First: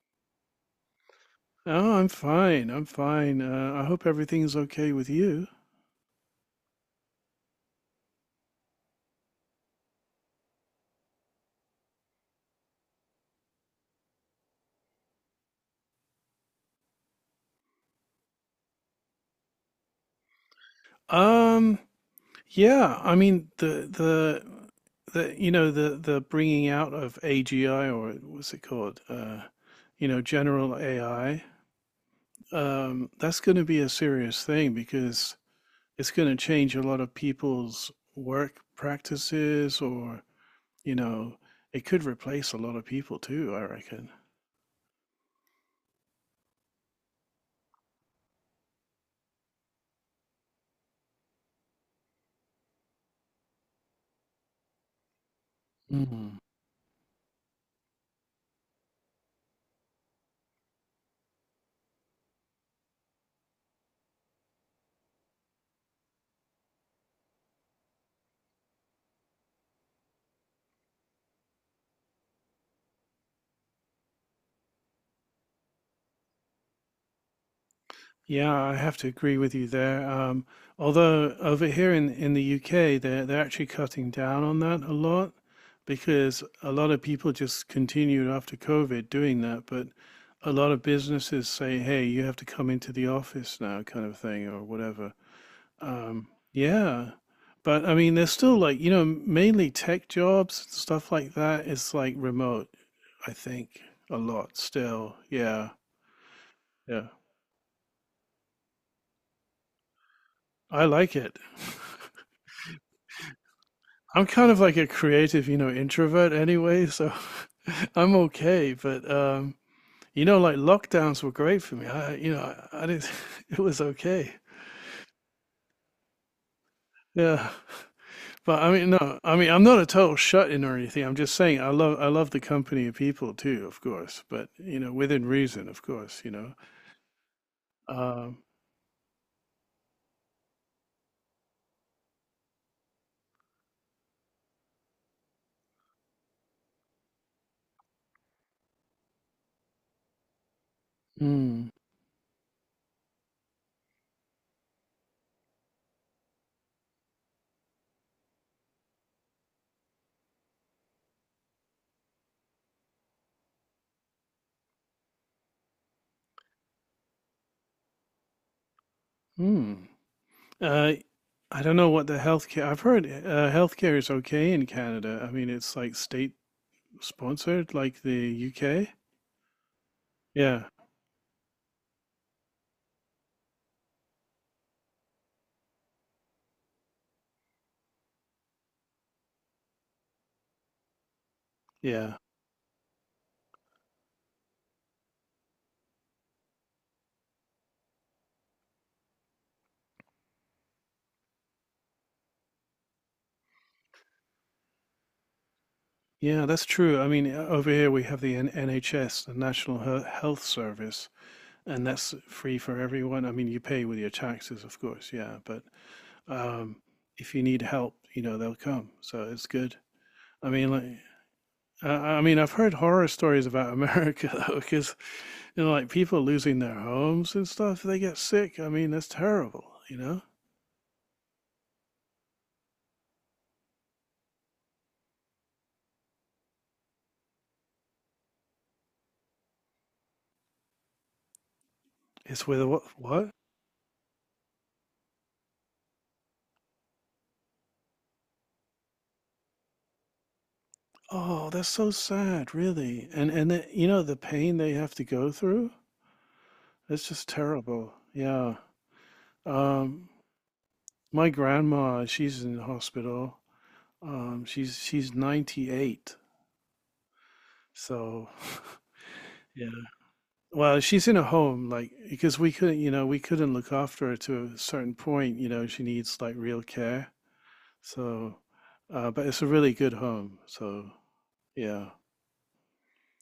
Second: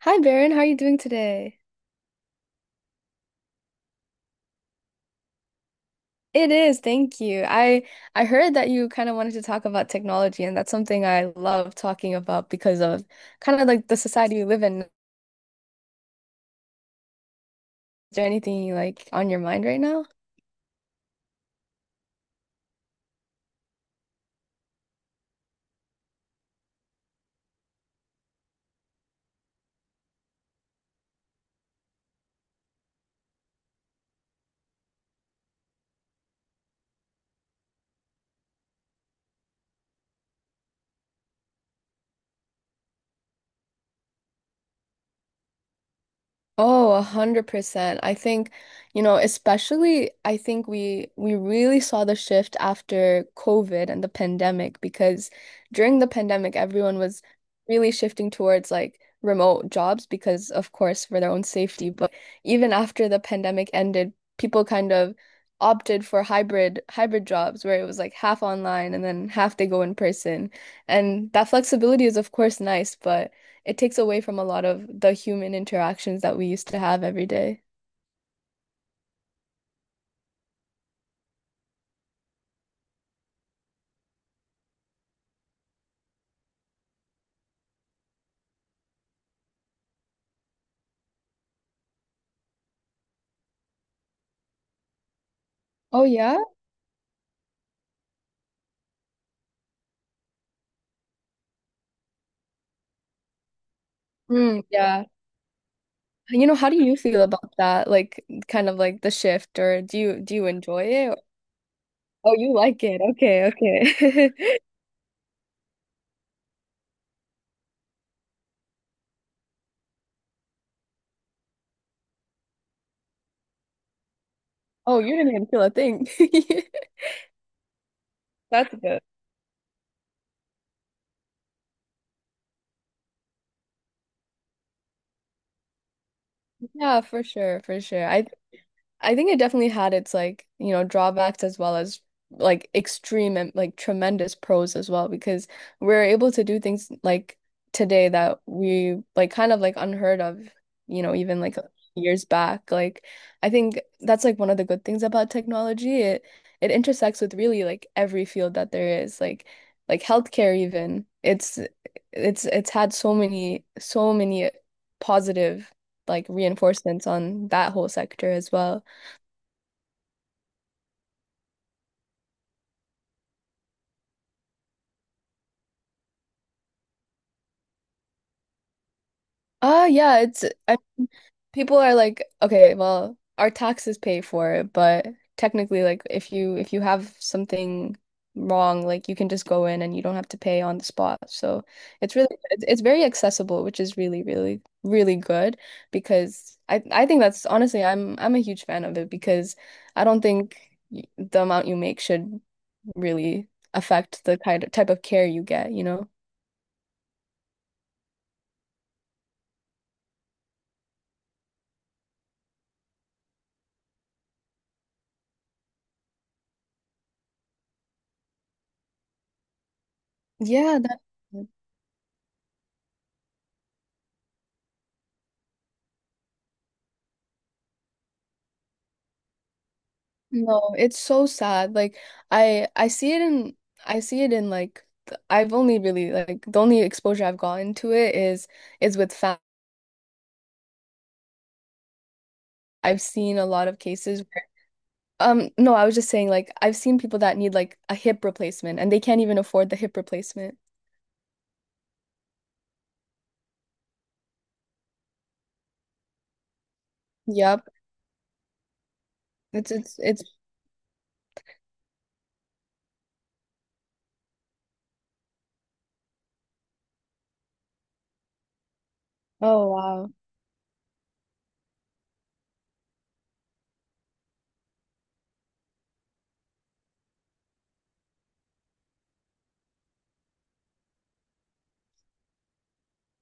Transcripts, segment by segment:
Hi Baron, how are you doing today? Oh, I'm fine. I'm fine. I hope everything's okay with you. It is, thank you. I heard that you kind of wanted to talk about technology, and that's something I love talking. Um, yeah, I mean the the bringing out of AGI or what's it called? You know, general AI. That's going to be a serious thing because it's going to change a lot of people's work practices, or you know, it could replace a lot of people too, I reckon. Oh, 100%. I think, you know, especially I think we really saw the shift after COVID and the pandemic because during the pandemic everyone was really shifting towards like remote jobs because of course for their own safety. But even after the pandemic ended, people kind of opted for hybrid jobs where it was like half online and then half they go in person. And that flexibility is of course nice, but it takes away from a lot of the human interactions that we used to have every day. Yeah, I have to agree with you there. Although over here in the UK, they're actually cutting down on that a lot because a lot of people just continued after COVID doing that. But a lot of businesses say, "Hey, you have to come into the office now," kind of thing, or whatever. Oh yeah? Yeah, but I mean, there's still like you know mainly tech jobs stuff like that. It's like remote, I think, a lot Mm, yeah. still. Yeah, You know, how do you yeah, feel about that? Like kind of like the shift or do you enjoy I like it? it. Oh, you like it. Okay, I'm kind okay. of like a creative, you know, introvert anyway, so I'm okay. But you know, like lockdowns were great for me. I, you know, I didn't. It was okay. Oh, you didn't even feel a thing. Yeah, but I That's mean, good. no, I mean, I'm not a total shut-in or anything. I'm just saying I love the company of people too, of course, but you know, within reason, of course, you know. Yeah, for sure, for sure. I Um, I think it definitely had its like, you know, drawbacks as well as like extreme and like tremendous pros as well because we're able to do things like today that we like kind of like unheard of, you know, even like mm, years back. Like I think that's like one of the good things about technology. It intersects with really like every field that there is, like healthcare even. It's it's had so many positive like reinforcements on that whole sector as well. mm. Uh, I don't know what the healthcare. I've heard healthcare is okay in Canada. I mean, it's like state sponsored, like the UK. Ah, yeah, it's Yeah, I, people are like, okay, well, our taxes pay for it, but technically, like, if you have something wrong, like, you can just go in and you don't have to pay on the spot. So it's yeah, really it's very accessible, which is really, really, really good because I think that's honestly, I'm a huge fan of it because I don't think the amount you make should really affect the kind of type of care you get, you know? yeah, that's true. I mean, over here we have the N NHS, the Health Service, and that's free for everyone. I mean, you pay with your taxes, of course, yeah, but um, if you need help, you know, they'll come. So it's good. I mean, Yeah, like, that. I mean, I've heard horror stories about America though, because you know, like people losing their homes and stuff, they get sick. I mean, that's terrible, you know? No, it's so sad. Like I see it in I see it in like I've only really like the only exposure I've gotten to it is with fat. It's with I've what? seen a lot of cases where, no, I was just saying like I've seen people that need like a hip replacement and they can't even afford the hip replacement. Oh, that's so sad, really. And you know the pain they have to go through? It's just Yep. terrible. Yeah. It's it's Um, it's my grandma, she's in the hospital. She's 98. So, yeah. oh wow. Well, she's in a home, like because we couldn't, you know, we couldn't look after her to a certain point. You know, she needs like real care. So, but it's a really good home. So, yeah,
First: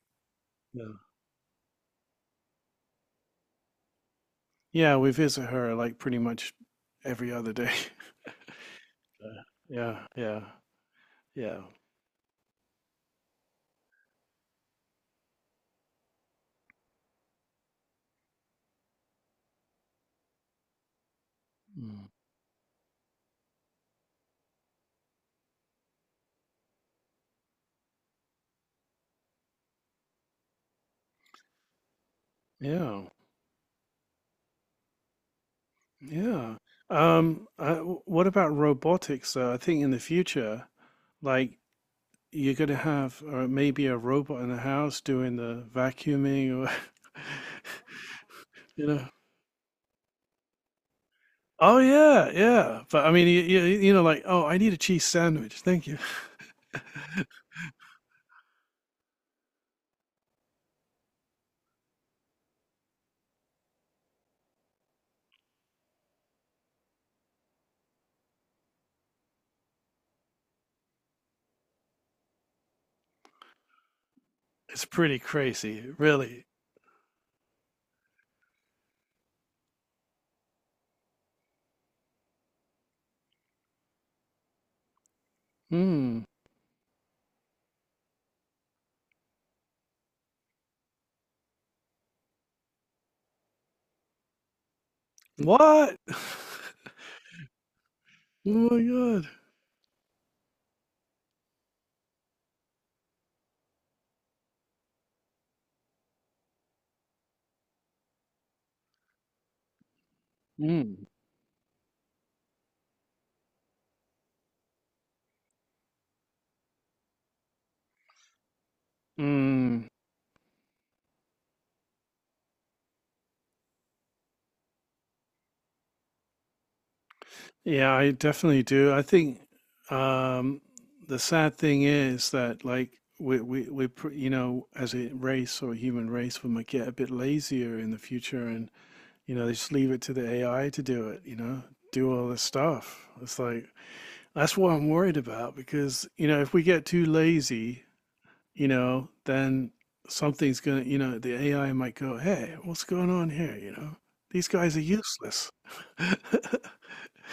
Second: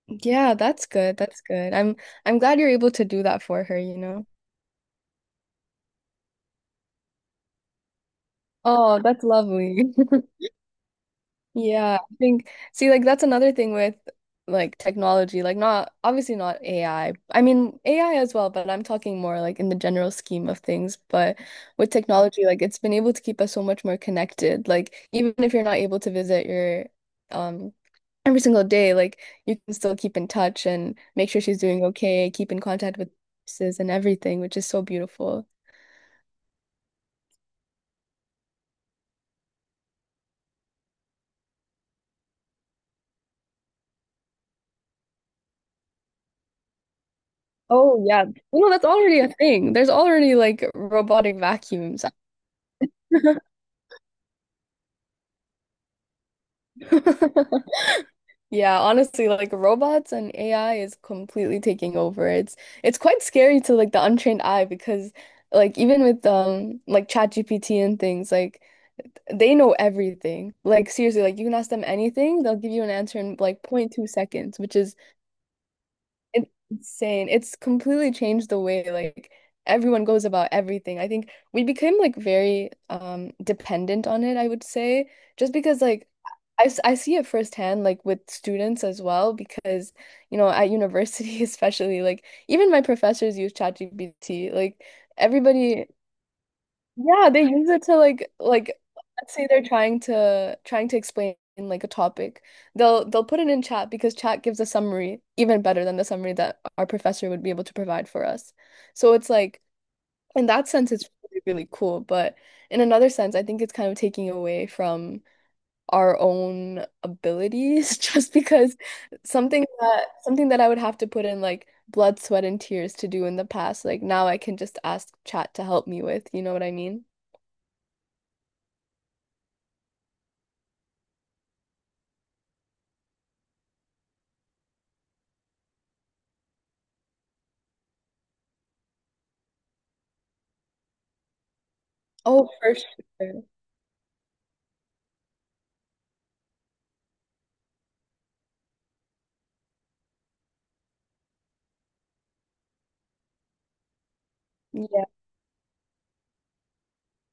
Yeah, yeah, that's good. That's good. I'm glad you're able to do that for her, you know. yeah. We visit her like pretty much every other day. Oh, that's lovely. Yeah, yeah, yeah. Yeah, I think see like that's another thing with like technology, like not obviously not AI. I mean AI as well, but I'm talking more like in the general scheme of things. But with Mm. technology, like it's been able to keep us so much more connected. Like even if you're not able to visit your um every single day, like you can still keep in touch and make sure she's doing okay, keep in contact Yeah. with nurses and everything, which is so beautiful. Yeah. What about robotics, though? I think in the future, like you're going to have maybe a robot in the house doing the vacuuming, or Oh yeah. No, that's you know. already a thing. There's already like robotic Oh, vacuums. yeah, yeah. But I mean, you know, like, oh, I need a cheese sandwich. Thank you. Yeah, honestly, like robots and AI is completely taking over. It's quite scary to like the untrained eye because like even with like ChatGPT and things, like they know everything. Like seriously, like you can ask them anything, they'll give you an answer in like point 0.2 seconds, which It's is pretty crazy, really. it's insane. It's completely changed the way like everyone goes about everything. I think we became like very dependent on it, I would say, just because like Hmm. I see it firsthand like with students as well because you know at university especially like even my professors use ChatGPT. Like everybody What? yeah, they use it to Oh my like god. let's say they're trying to explain like a topic. They'll put it in chat because chat gives a summary even better than the summary that our professor would be able to provide for us. So it's like in that sense Mm. it's really, really cool, but in another sense I think it's kind of taking away from our own abilities just because something Mm, that something that I would have to put in like blood, sweat, and tears to do in the past, like now I can just ask chat to help me with, you know what I mean? yeah, I definitely do. I think um, the sad thing is that like you know as a race or human race we might get a bit lazier in the future and you know they just leave it to the AI to do it, you know, do all this Oh, for stuff. It's sure. like that's what I'm worried about because you know if we get too lazy you know, then something's gonna, you know, the AI might go, "Hey, what's going on here?" You know, these guys are Yeah, useless.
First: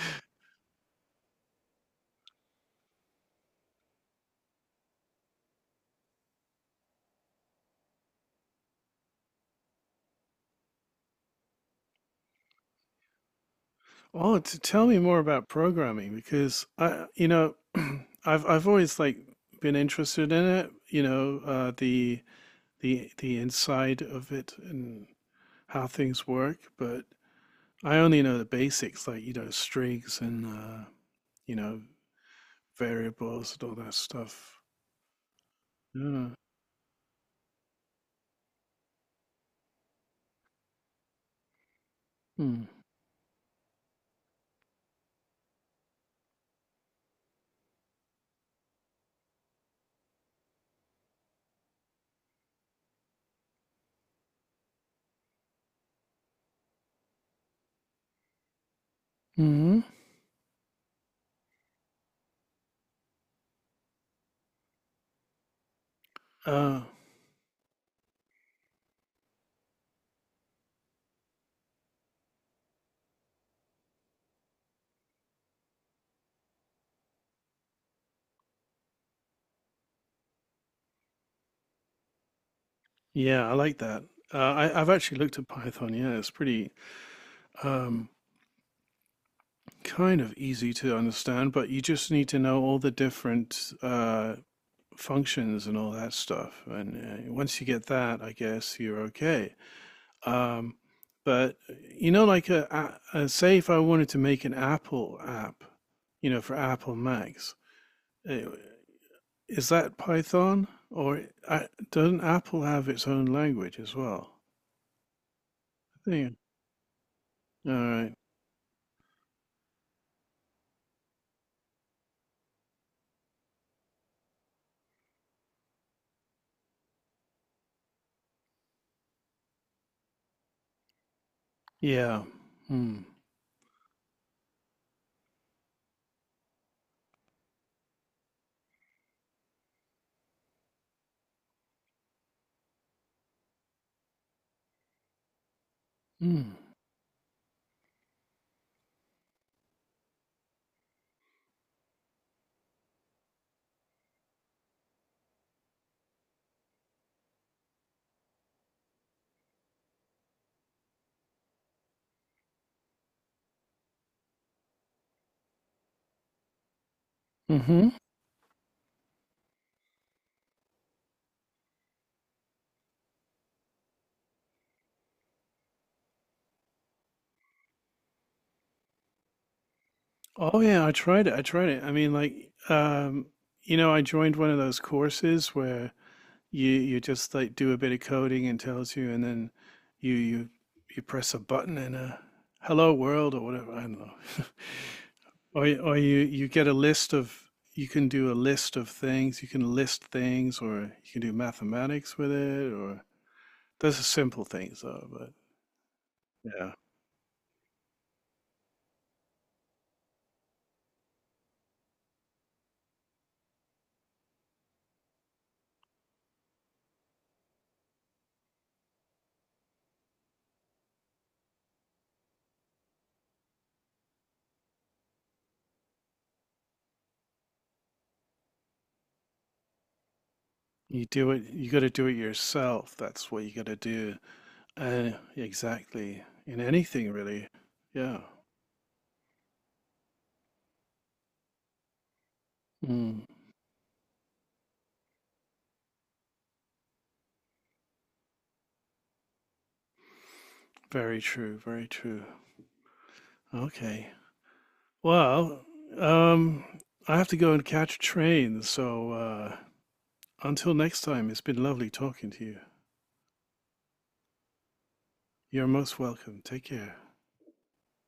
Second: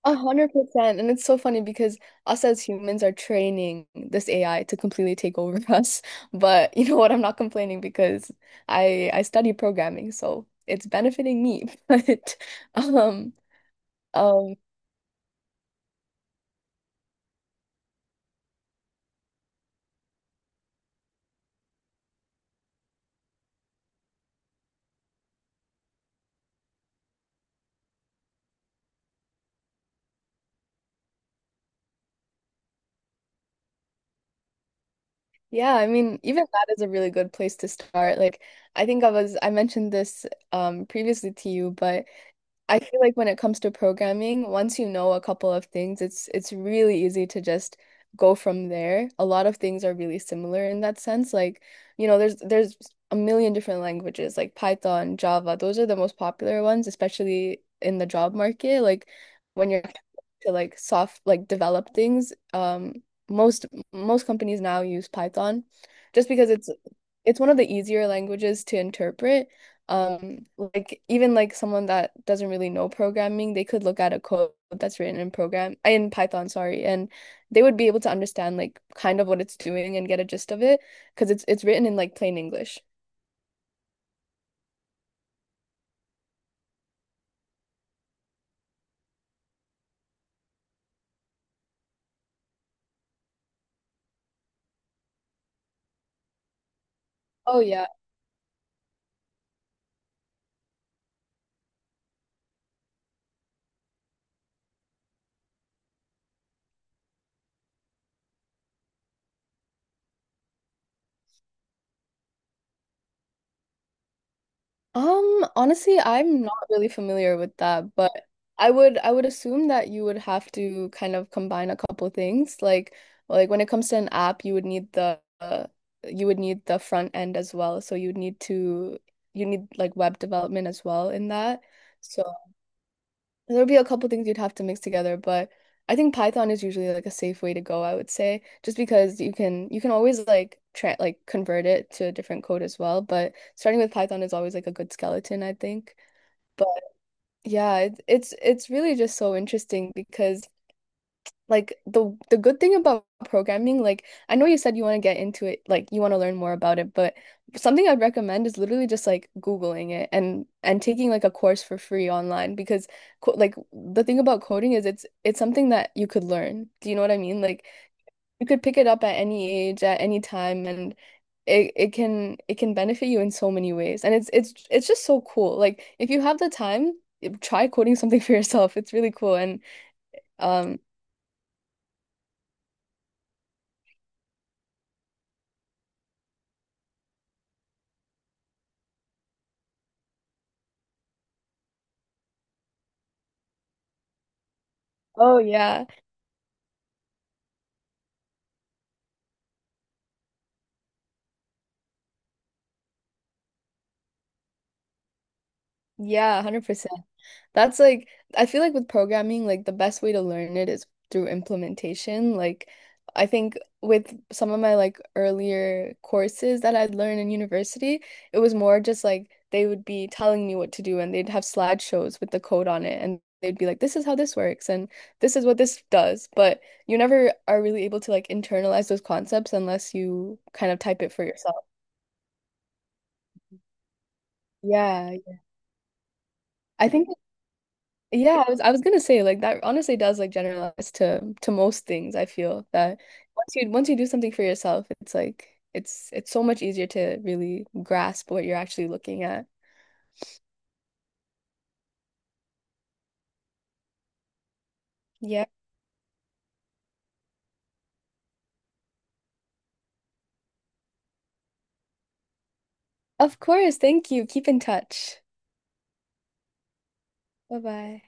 100%. And it's so funny because us as humans are training this AI to completely take over us. But you know what? I'm not complaining because I study programming, so it's benefiting me. But um Well, um, to tell me more about programming because I, you know, I've always like been interested in it. You know, the the inside of it and how things work, but I only know the basics, like you know, strings and you know, variables and all that stuff. yeah, I mean, Yeah. even that is a really good place to start. Like I think I mentioned this previously to you, but I feel like when it comes to programming, once you know a couple of things, it's really easy to just go from there. A lot of things are really similar in that sense. Like, you know, there's a million different languages like Python, Java. Those are the most popular ones, especially in the job market. Like when Mm. you're to like soft like develop things, most most companies now use Python just because Uh, it's one of the easier languages to interpret, like even like someone that doesn't really know programming, they could look at a code that's written in program in Python, sorry, and they would be able to understand like kind of what it's doing and get a gist of it because it's written in like plain English. yeah, I like that. I've actually looked at Python. Yeah, it's pretty um, kind of easy to understand, but you just need to know all the different functions and all that stuff. And Oh once you get yeah. that, I guess you're okay. Um, but you know, like a, say, if I wanted to make an Apple app, you know, for Apple Macs, eh, is that Python or I, doesn't Apple have its own language as well? I Honestly, think. I'm not really familiar with All that, but right. I would assume that you would have to kind of combine a couple things. Like when it comes to an app, you would need the you would need the front end as well. So you'd need to you need like web development as well in that. Yeah. So Mm. there will be a couple things you'd have to mix together, but I think Python is usually like a safe way to go, I would say, just because you can always like convert it to a different code as well, but starting with Python is always like a good skeleton, I think. Mm. Hmm. But yeah, it, it's really just so interesting because like the good thing about programming, like I know you said you want to get into it, like you want to learn more about it, but something I'd recommend is literally just like Googling it and taking like a course for free online because co like the thing about coding is it's something that you could learn. Do you know what I mean? Like Mm-hmm. you could pick it up at any age, at any time, and it can benefit you in so many ways. And it's just so cool. Like if you have the time, try coding something for yourself. It's really cool and Oh um. yeah, I tried it. I tried it. I mean, like, you know, I joined one of those courses where you just like do a bit of coding and tells you, and then you you press a button and a hello world or whatever. I don't know. Oh Or yeah. or you get a list of you can do a list of things. You can list things, or you can do mathematics with it, or those are simple things though. But Yeah, yeah. 100%. That's like, I feel like with programming, like the best way to learn it is through implementation. Like, I think with some of my like earlier courses that I'd learned in university, it was more just like they would be telling me what to do and they'd have slideshows with the code on it and they'd be like, this is how this works and this is what this does. But you never are really able to like internalize those concepts unless you kind of type You it for do it, yourself. you got to do it yourself. That's what you got to do. Yeah. Yeah. Exactly. In I anything, think really. Yeah. yeah, I was gonna say like that honestly does like generalize to most things. I feel that Mm, once you do something for yourself, it's like it's so much easier to really grasp what you're actually looking at. very true. Very true. Okay. Yeah. Well, um, I have to go and catch a train. So, until next time, it's been lovely talking to you. Of course. Thank you. Keep in touch. You're most welcome. Take care. Bye bye.